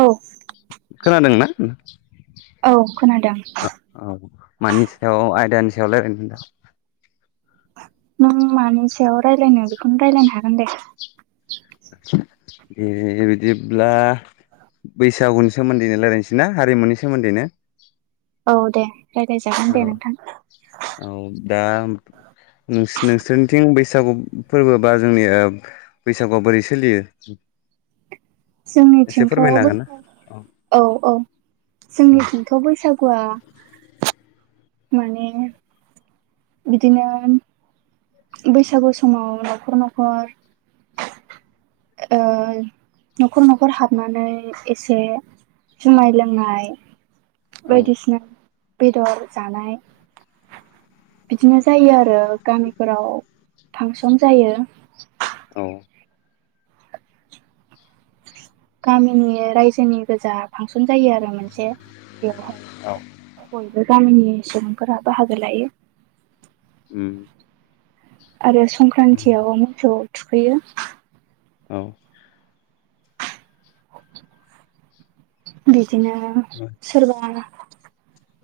औ खोनादोंना? औ खोनादों औ मानि सायाव आयदानि सायाव रायलायनो दा? नों मानि सायाव रायजलायनो बेखौनो रायलायनो हागोन दे। दे बिदिब्ला बैसागुनि सोमोन्दैनो रायजलायनोसै ना हारिमुनि सोमोन्दैनो? औ दे। रायलायजागोन दे औ नोंथां औ दा नोंसोर नोंसोरनिथिं बैसागु फोरबो बा जोंनि ओ बैसागुआ बोरै सोलियो एसे जोंनिथिंथ' फोरमायनो हागोन ना? बैसागो औ औ जोंनिथिंथ' बैसागुआ माने बिदिनो बैसागु समाव न'खर न'खर ओ न'खर न'खर हाबनानै एसे जुमाय लोंनाय औ बायदिसिना बेदर जानाय बिदिनो जायो आरो गामिफोराव फांसन जायो। औ। गामिनि रायजोनि गोजा फांसन जायो आरो मोनसे। बेवहाय बय बो गामिनि सुबुंफोरा बाहागो लायो उम। आरो संक्रान्तियाव मोसौ थुखैयो। औ। बि दिनो सोरबा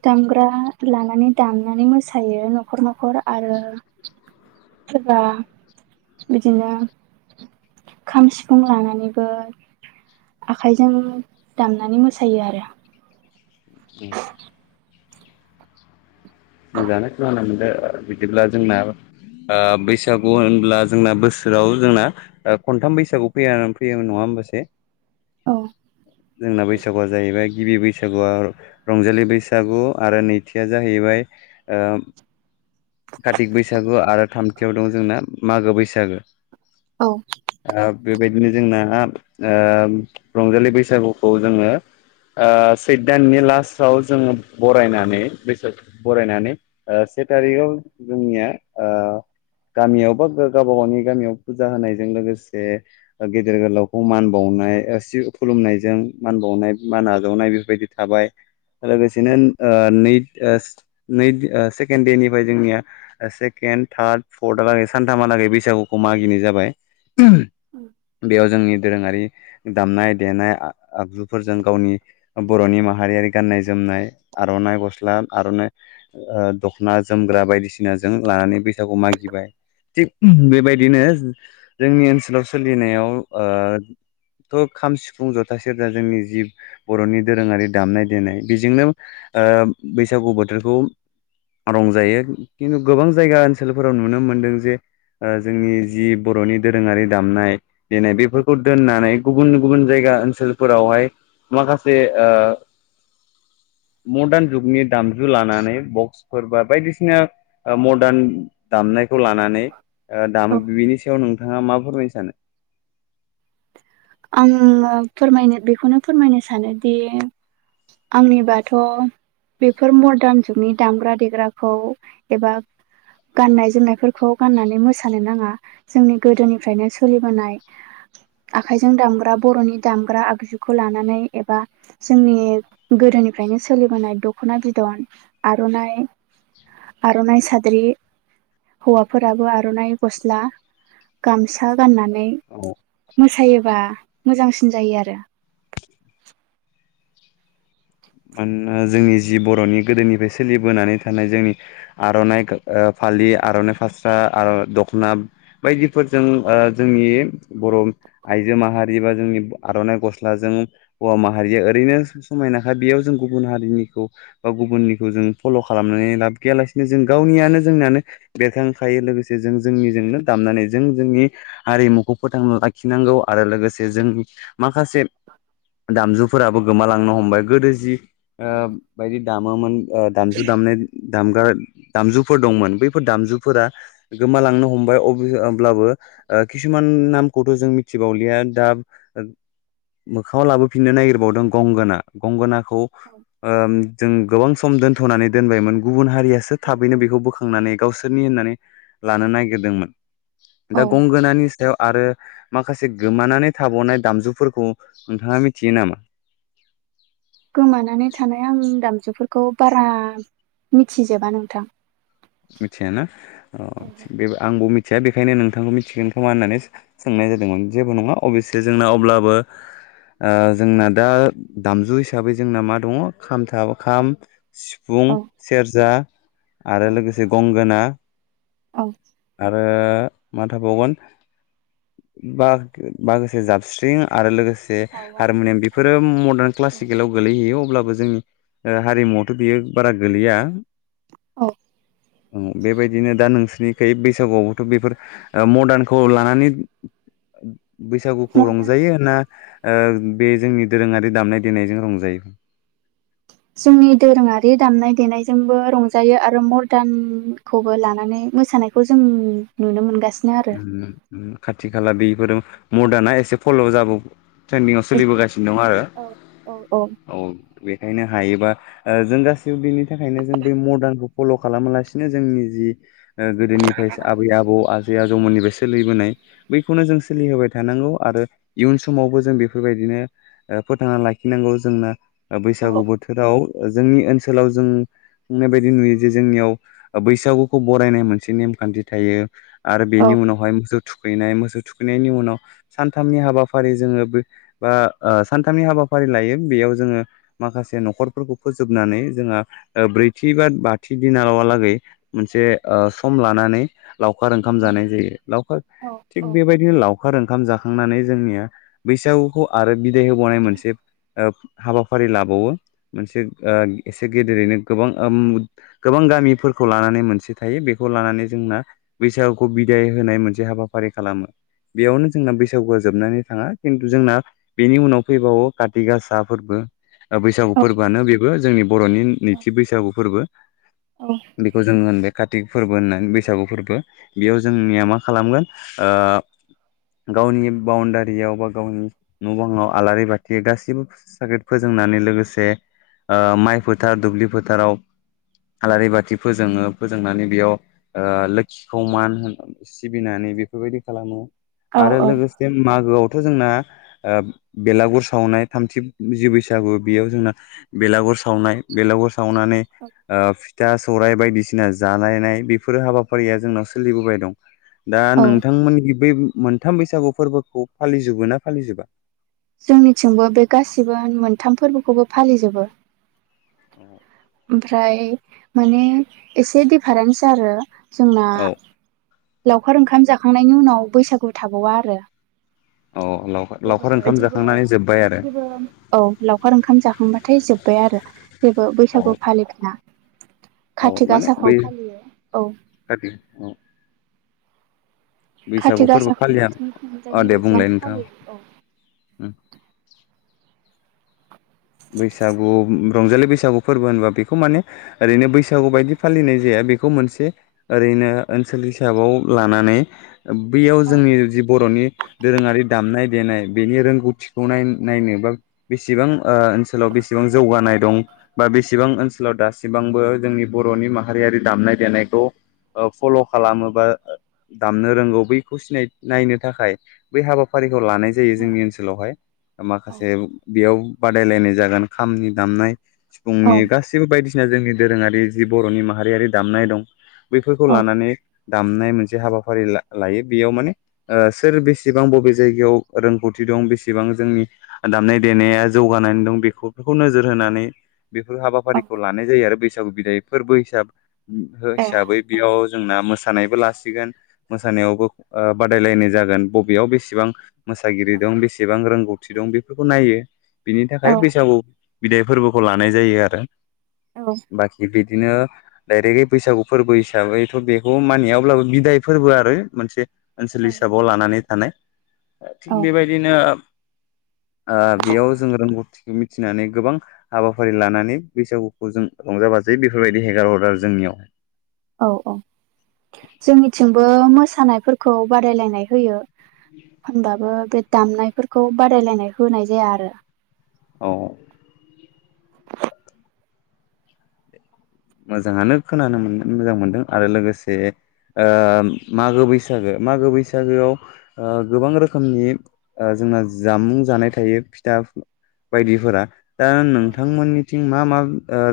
दामग्रा लानानै दामनानै मोसायो न'खर न'खर आरो सोरबा बिदिनो खाम सिफुं लानानैबो आखाइजों दामनानै मोसायो आरो। [inaudible] मोजाङानो खोनानो मोनदों। ओ बिदिब्ला जोंना आ बैसागु होनब्ला जोंना बोसोराव जोंना खनथाम बैसागु फैया फैयोमोन नङा होमबासै? औ। जोंना बैसागुआ जाहैबाय गिबि बैसागुआ रंजालि बैसागु आरो नैथिया जाहैबाय ओ कातिक बैसागु आरो थामथियाव दं जोंना मागो बैसागो औ ओ बेबायदिनो जोंना आब ओ रंजालि बैसागुखौ जोङो आ सैथ दाननि लासाव जोङो बरायनानै बैसागु बरायनानै से आ थारिखआव जोंनिया आ गामियाव बा गो गावबा गावनि गामियाव फुजा होनायजों लोगोसे, ओ गेदेर गोलावखौ मान बाउनाय औ सिउ खुलुमनायजों मान बावनाय मान आजावनाय बेफोरबायदि थाबाय लोगोसेनो आ नै ओ सिथ नै दि आ सेकेण्ड दे निफ्राय जोंनिया सेकेण्ड थार्द फर्थहालागै सानथामहालागै बैसागुखौ मागिनाय जाबाय बेयाव जोंनि दोरोङारि दामनाय देनाय आ आगजुफोरजों गावनि बर'नि माहारियारि गाननाय जोमनाय आर'नाइ गस्ला आर'नाइ ओ दख'ना जोमग्रा बायदिसिना जों लानानै बैसागुवाव मागिबाय, थिग उम बेबायदिनो जोंनि ओनसोलाव सोलिनायाव ओ थ' खाम सिफुं जथा सेरजा जोंनि जिब बर'नि दोरोङारि दामनाय देनाय बेजोंनो ओ बैसागु बोथोरखौ रंजायो। खिन्थु गोबां जायगा ओनसोलफोराव नुनो मोनदों जे ओ जोंनि जि बर'नि दोरोङारि दामनाय दिनै बेफोरखौ दोननानै गुबुन गुबुन जायगा ओन सोलफोरावहाय माखासे ओ मडार्न जुगनि दामजु लानानै बक्सफोर बा बायदिसिना ओ मडार्न दामनाय खौ लानानै दामो औ बिनि सायाव नोंथाङा मा फोरमायनो सानो? आङो फोरमायनो बेखौनो फोरमायनो सानोदि आंनिबाथ' बेफोर मडार्न जुगनि दामग्रा देग्राखौ एबा गाननाय जोमनायफोरखौ गाननानै मोसानो नाङा जोंनि गोदोनिफ्रायनो सोलिबोनाय आ आखाइजों दामग्रा बर'नि दामग्रा आगजुखौ लानानै एबा जोंनि गोदोनिफ्रायनो सोलिबोनाय दख'ना बिदन आर'नाइ आर'नाइ साद्रि हौवाफोराबो आर'नाइ गस्ला गामसा गानना नै मोस। औ मोसायोबा मोजांसिन जायो आरो। मानोन जोंनि जि बर'नि गोदोनिफ्राय सोलिबोनानै थानाय जोंनि आर'नाइ गा ओ फालि आर'नाइ फास्रा आर' दख'ना बायदिफोरजों ओ जोंनि बर' आइजो माहारि बा जोंनि आर'नाइ गस्लाजों हौवा माहारिया ओरैनो समायना। हाद बेयाव जों गुबुन हारिनिखौ बा गुबुननिखौ जों फल' खालामनानै लाब गैयालासिनो जों गावनियानो जोंनियानो बेरखांखायो लोगोसे जों जोंनिजोंनो दामनानै जों जोंनि हारिमुखौ फोथांना लाखिनांगौ आरो लोगोसे जों माखासे दामजुफोराबो गोमालांनो हमबाय। गोदो जि आ औ बायदि दामोमोन ओ दामजु दामनाय दामग्रा दामजुफोर दंमोन बैफोर दामजुफोरा गोमालांनो हमबाय अ अब्लाबो खिसुमान नामखौथ' जों मिथिबावलिया दा मोखाङाव लाबोफिननो नागिरबावदों गंगोना। गंगोना खौ औ ओ जों गोबां सम दोन्थ'नानै दोनबायमोन गुबुन हारियासो औ औ। थाबैनो बेखौ बोखांनानै गावसोरनि होननानै लानो नागिरदोंमोन औ दा गंगोनानि सायाव आरो माखासे गोमानानै थाबावनाय दामजुफोरखौ नोंथाङा मिथियो नामा गोमानानै थानाय आं दामजुफोरखौ बारा मिथिजोबा नोंथां मिथियाना अ बे आंबो मिथि मिथिया बेखायनो नोंथांखौ मिथिगोन खोमा होननानै सोंनाय जादोंमोन जेबो नङा अबयसे जोंना अब्लाबो ओ जोंना दा दामजु हिसाबै जोंना मा दङ खाम खाम सिफुं औ सेरजा आरो औ लोगोसे खोना औ आरो मा थाबावगोन ब माखासे जाबस्रिं आरो लोगोसे से खावा हारमुनियाम बेफोरो मदार्न क्लासिकेलाव गोलैहयो अब्लाबो जोंनि हारिमुवावथ' बियो बारा गोलैया औ औ बेबायदिनो दा नोंसोरनि बे बैसागुआवबोथ' बेफोर मरदानखौ लानानै बैसागुखौ मदार्न रंजायो ना ओ बे जोंनि दोरोङारि दामनाय देनायजों रंजायो जोंनि दोरोङारि दामनाय देनायजोंबो रंजायो आरो मरदानखौबो लानानै मोसानायखौ जों नुनो मोनगासिन खाथि ला बेफोर मदार्नाआ एसे फल' जाबाव ट्रेन्दिंआव सोलिबोगासिनो दं आरो औ औ औ बेखायनो हायोबा जों गासैबो बेनि थाखायनो जों बै मदार्नखौ फल' खालामालासिनो जोंनि जि गोदोनिफ्रायो आबै आबौ आज मोननिफ्राय सोलिबोनाय बैखौनो जों सोलिहोबाय थानांगौ आरो इयुन समावबो जों बेफोरबायदिनो फोथांना लाखिनांगौ जोंना बैसागु औ बोथोराव जोंनि ओनसोलाव जों बुंनाय बायदि नुयो जे जोंनियाव बैसागुखौ बरायनाय मोनसे नेमखान्थि थायो आरो बेनि उनावहाय मोसुद थुखैनाय मोसौ थुखैनायनि उनाव सानथामनि हाबाफारि जोङो बे बा सानथामनि हाबाफारि लायो बेयाव जोङो माखासे न'खरफोरखौ फोजोबनानै जोंहा ब्रैथि बा बाथि दिनालावहालागै मोनसे सम लानानै लाव लावखार ओंखाम जानाय जायो लावखार औ थिग बेबायदिनो लाव फोर ओंखाम जाखांनानै जोंनिया बैसागुखौ आरो बिदाय होबावनाय मोनसे हाबाफारि लाबावो मोनसे एसे गेदेरैनो गोबां गोबां गामिफोरखौ लानानै मोनसे थायो बेखौ लानानै जोंना बैसागुखौ बिदाय होनाय मोनसे हाबाफारि खालामो बेयावनो जोंना बैसागुआ जोबनानै थाङा खिन्थु जोंना बेनि उनाव फैबावो काति गासा फोरबो बैसागु फोरबोआनो बे बो जोंनि बर'नि नैथि बैसागु फोरबो बेखौ जोङो होनबाय कातिक फोरबो होननानै बैसागु फोरबो बेयाव जोंनिया मा खालामगोन गावनि बाउण्डारियाव बा गावनि न' बाङाव आलारि बाथि गासैबो साखेट फोजोंनानै लोगोसे माइ फोथार दुब्लि फोथाराव आलारि बाथि फोजोङो फोजोंनानै बेयाव ओ लो समान होन सिबिनानै बेफोरबायदि खालामो आरो औ लोगोसे मागोआव थ' जोंना बेलागुर सावनाय थामथि जि बैसागु बेयाव जोंना बेलागुर सावनाय बेलागुर सावनानै फिथा सौराइ बायदिसिना जालायनाय बेफोरो हाबा फारिया जोंनाव सोलिबोबाय दं दा औ नोंथांमोनथिं बे मोनथाम बैसागु फोरबोखौ फालिजोबो ना फालिजोबा जोंनिथिंबो बे गासिबो मोनथाम फोरबोखौबो फालिजोबो औ ओमफ्राय माने एसे डिफारेन्स आरो जोंना औ लावखार ओंखाम जाखांनायनि उनाव बैसागु थाबावा आरो औ लावखार लावखार ओंखाम जाखो औ लावखार ओंखाम जाखांबाथाय जोब बाय आरो जेबो औ बैसागु फालिला औ कारति माने बै गासाखौ फालियो औ खाथि औ खाथि बैसागु फोरबो गासाखौ फालिया नोंसोरनि अ थिंजायनि दे बुंलाय बायदियानो नोंथाङा फालियो औ उम बैसागु रंजालि बैसागु फोरबो होनबा बेखौ माने ओरैनो बैसागु बायदि फालिनाय जाया बेखौ मोनसे ओरैनो ओनसोल हिसाबाव लानानै बैयाव औ जोंनि जि बर'नि दोरोङारि दामनाय देनाय बेनि रोंगौथिखौनाय नायनो बा बेसेबां ओनसोलाव बेसेबां जौगानाय दं बा बेसेबां ओनसोलाव दासिबांबो जोंनि बर'नि माहारियारि दामनाय देनायखौ फल' खालामो बा दामनो रोंगौ बैखौ सिनाय नायनो थाखाय बै हाबाफारि लानाय जायो औ जोंनि ओनसोलावहाय माखासे बेयाव बादायलायनाय जागोन खामनि दामनाय सिफुंनि औ गासिबो बायदिसि जोंनि दोरोङारि जि बर'नि माहारियारि दामनाय दं बेफोरखौ लानानै दामनाय मोनसे हाबाफारि लायो बेयाव माने ओ सोर बेसेबां बबे जायगायाव रोंगौथि दं बेसेबां जोंनि दामनाय देनाया जौगानानै दं बेफोरखौ नोजोर होनानै बेफोर हाबाफारिखौ लानाय जायो आरो बैसाग बिदाय फोरबो हिसाब ए हिसाबै बेयाव जोंना मोसा मोसानायबो लासिगोन मोसानायावबो बादायलायनाय जागोन बबेयाव बेसेबां मोसागिरि दं बेसेबां रोंगौथि फुरथि दं बेफोरखौ नायहो। बिनि थाखाय औ बैसागु बिदाय फोरबोखौ लानाय जायो आरो। औ बाखि बिदिनो डायरेक बैसागु फोरबो हिसाबैथ' बेखौ मानिया अब्लाबो बिदाय फोरबो आरो मोनसे। ओनसोल हिसाबाव लानानै [unintelligible] थिग औ बेबायदिनो ओ बेयाव जों रोंगौथिखौ मिथिनानै गोबां हाबाफारि लानानै बैसागुखौ जों रंजा बाजायो बेफोरबायदि हेगार हरो आरो जोंनियावहाय। औ औ जोंनिथिंबो मोसौ मोसानायफोरखौ बादायलायनाय होयो। होमबाबो बे दामनायफोरखौ बादायलायनाय होनाय जाया आरो। औ [inaudible] मोजाङानो खोनानो मोनदों मोजां मोनदों आरो लोगोसे ओ मागो बैसागो मागो बैसागोआव ओ गोबां रोखोमनि ओ जोंना जामुं जानाय थायो फिथा बायदिफोरा दा नोंथांमोननिथिं मा मा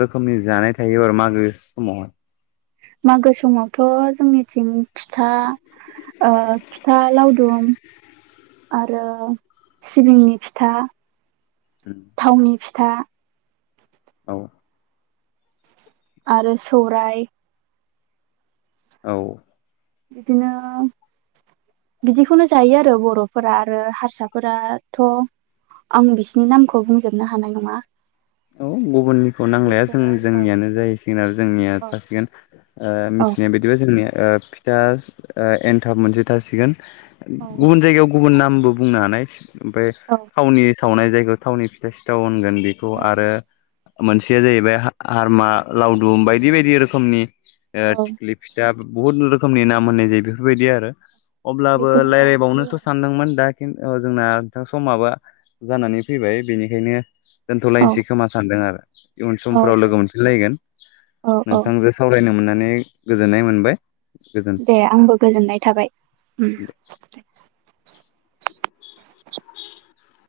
रोखोमनि जानाय थायो आरो मागो समावहाय मागो समावथ' जोंनिथिं फिथा फिथा लावदुम आरो सिबिंनि फिथा थावनि फिथा औ आरो सौराइ औ बिदिनो बिदिखौनो जायो आरो बर'फोरा आरो हारसाफोराथ' आं बिसिनि नामखौ बुंजोबनो हानाय नङा औ गुबुननिखौ नांलाया जों बिसोरो औ जोंनियानो जाहैसिगोन आरो जोंनिया थासिगोन ओ औ मिथिनाय बायदिबा जोंनिया ओ फिथा ओ एन्थाब मोनसे थासिगोन औ गुबुन जायगायाव गुबुन नामबो बुंनो हानाय ओमफाय औ थावनि सावनाय जायगायाव थावनि फिथा सिथाव होनगोन औ आरो मोनसेया जाहैबाय हार हारमा लावदुम बायदि बायदि रोखोमनि ओ औ थिख्लि फिथा बहुत नुनो रोखोमनि नाम होननाय जायो बेफोरबायदि आरो अब्लाबो बेखौनो जानाय लायरायबावनोथ' जायो सानदोंमोन दा जोंना नोंथां समाबा जानानै फैबाय बेनिखायनो दोन्थ'लायनोसै खोमा सानदों आरो [inaudible] इयुन आरो औ समफोराव दे लोगो मोनफिनलायगोन औ औ नोंथांजों सावरायनो मोनना नै गोजोननाय मोनबाय। गोजोन दे आंबो गोजोननाय थाबाय ओम [inaudible] [inaudible]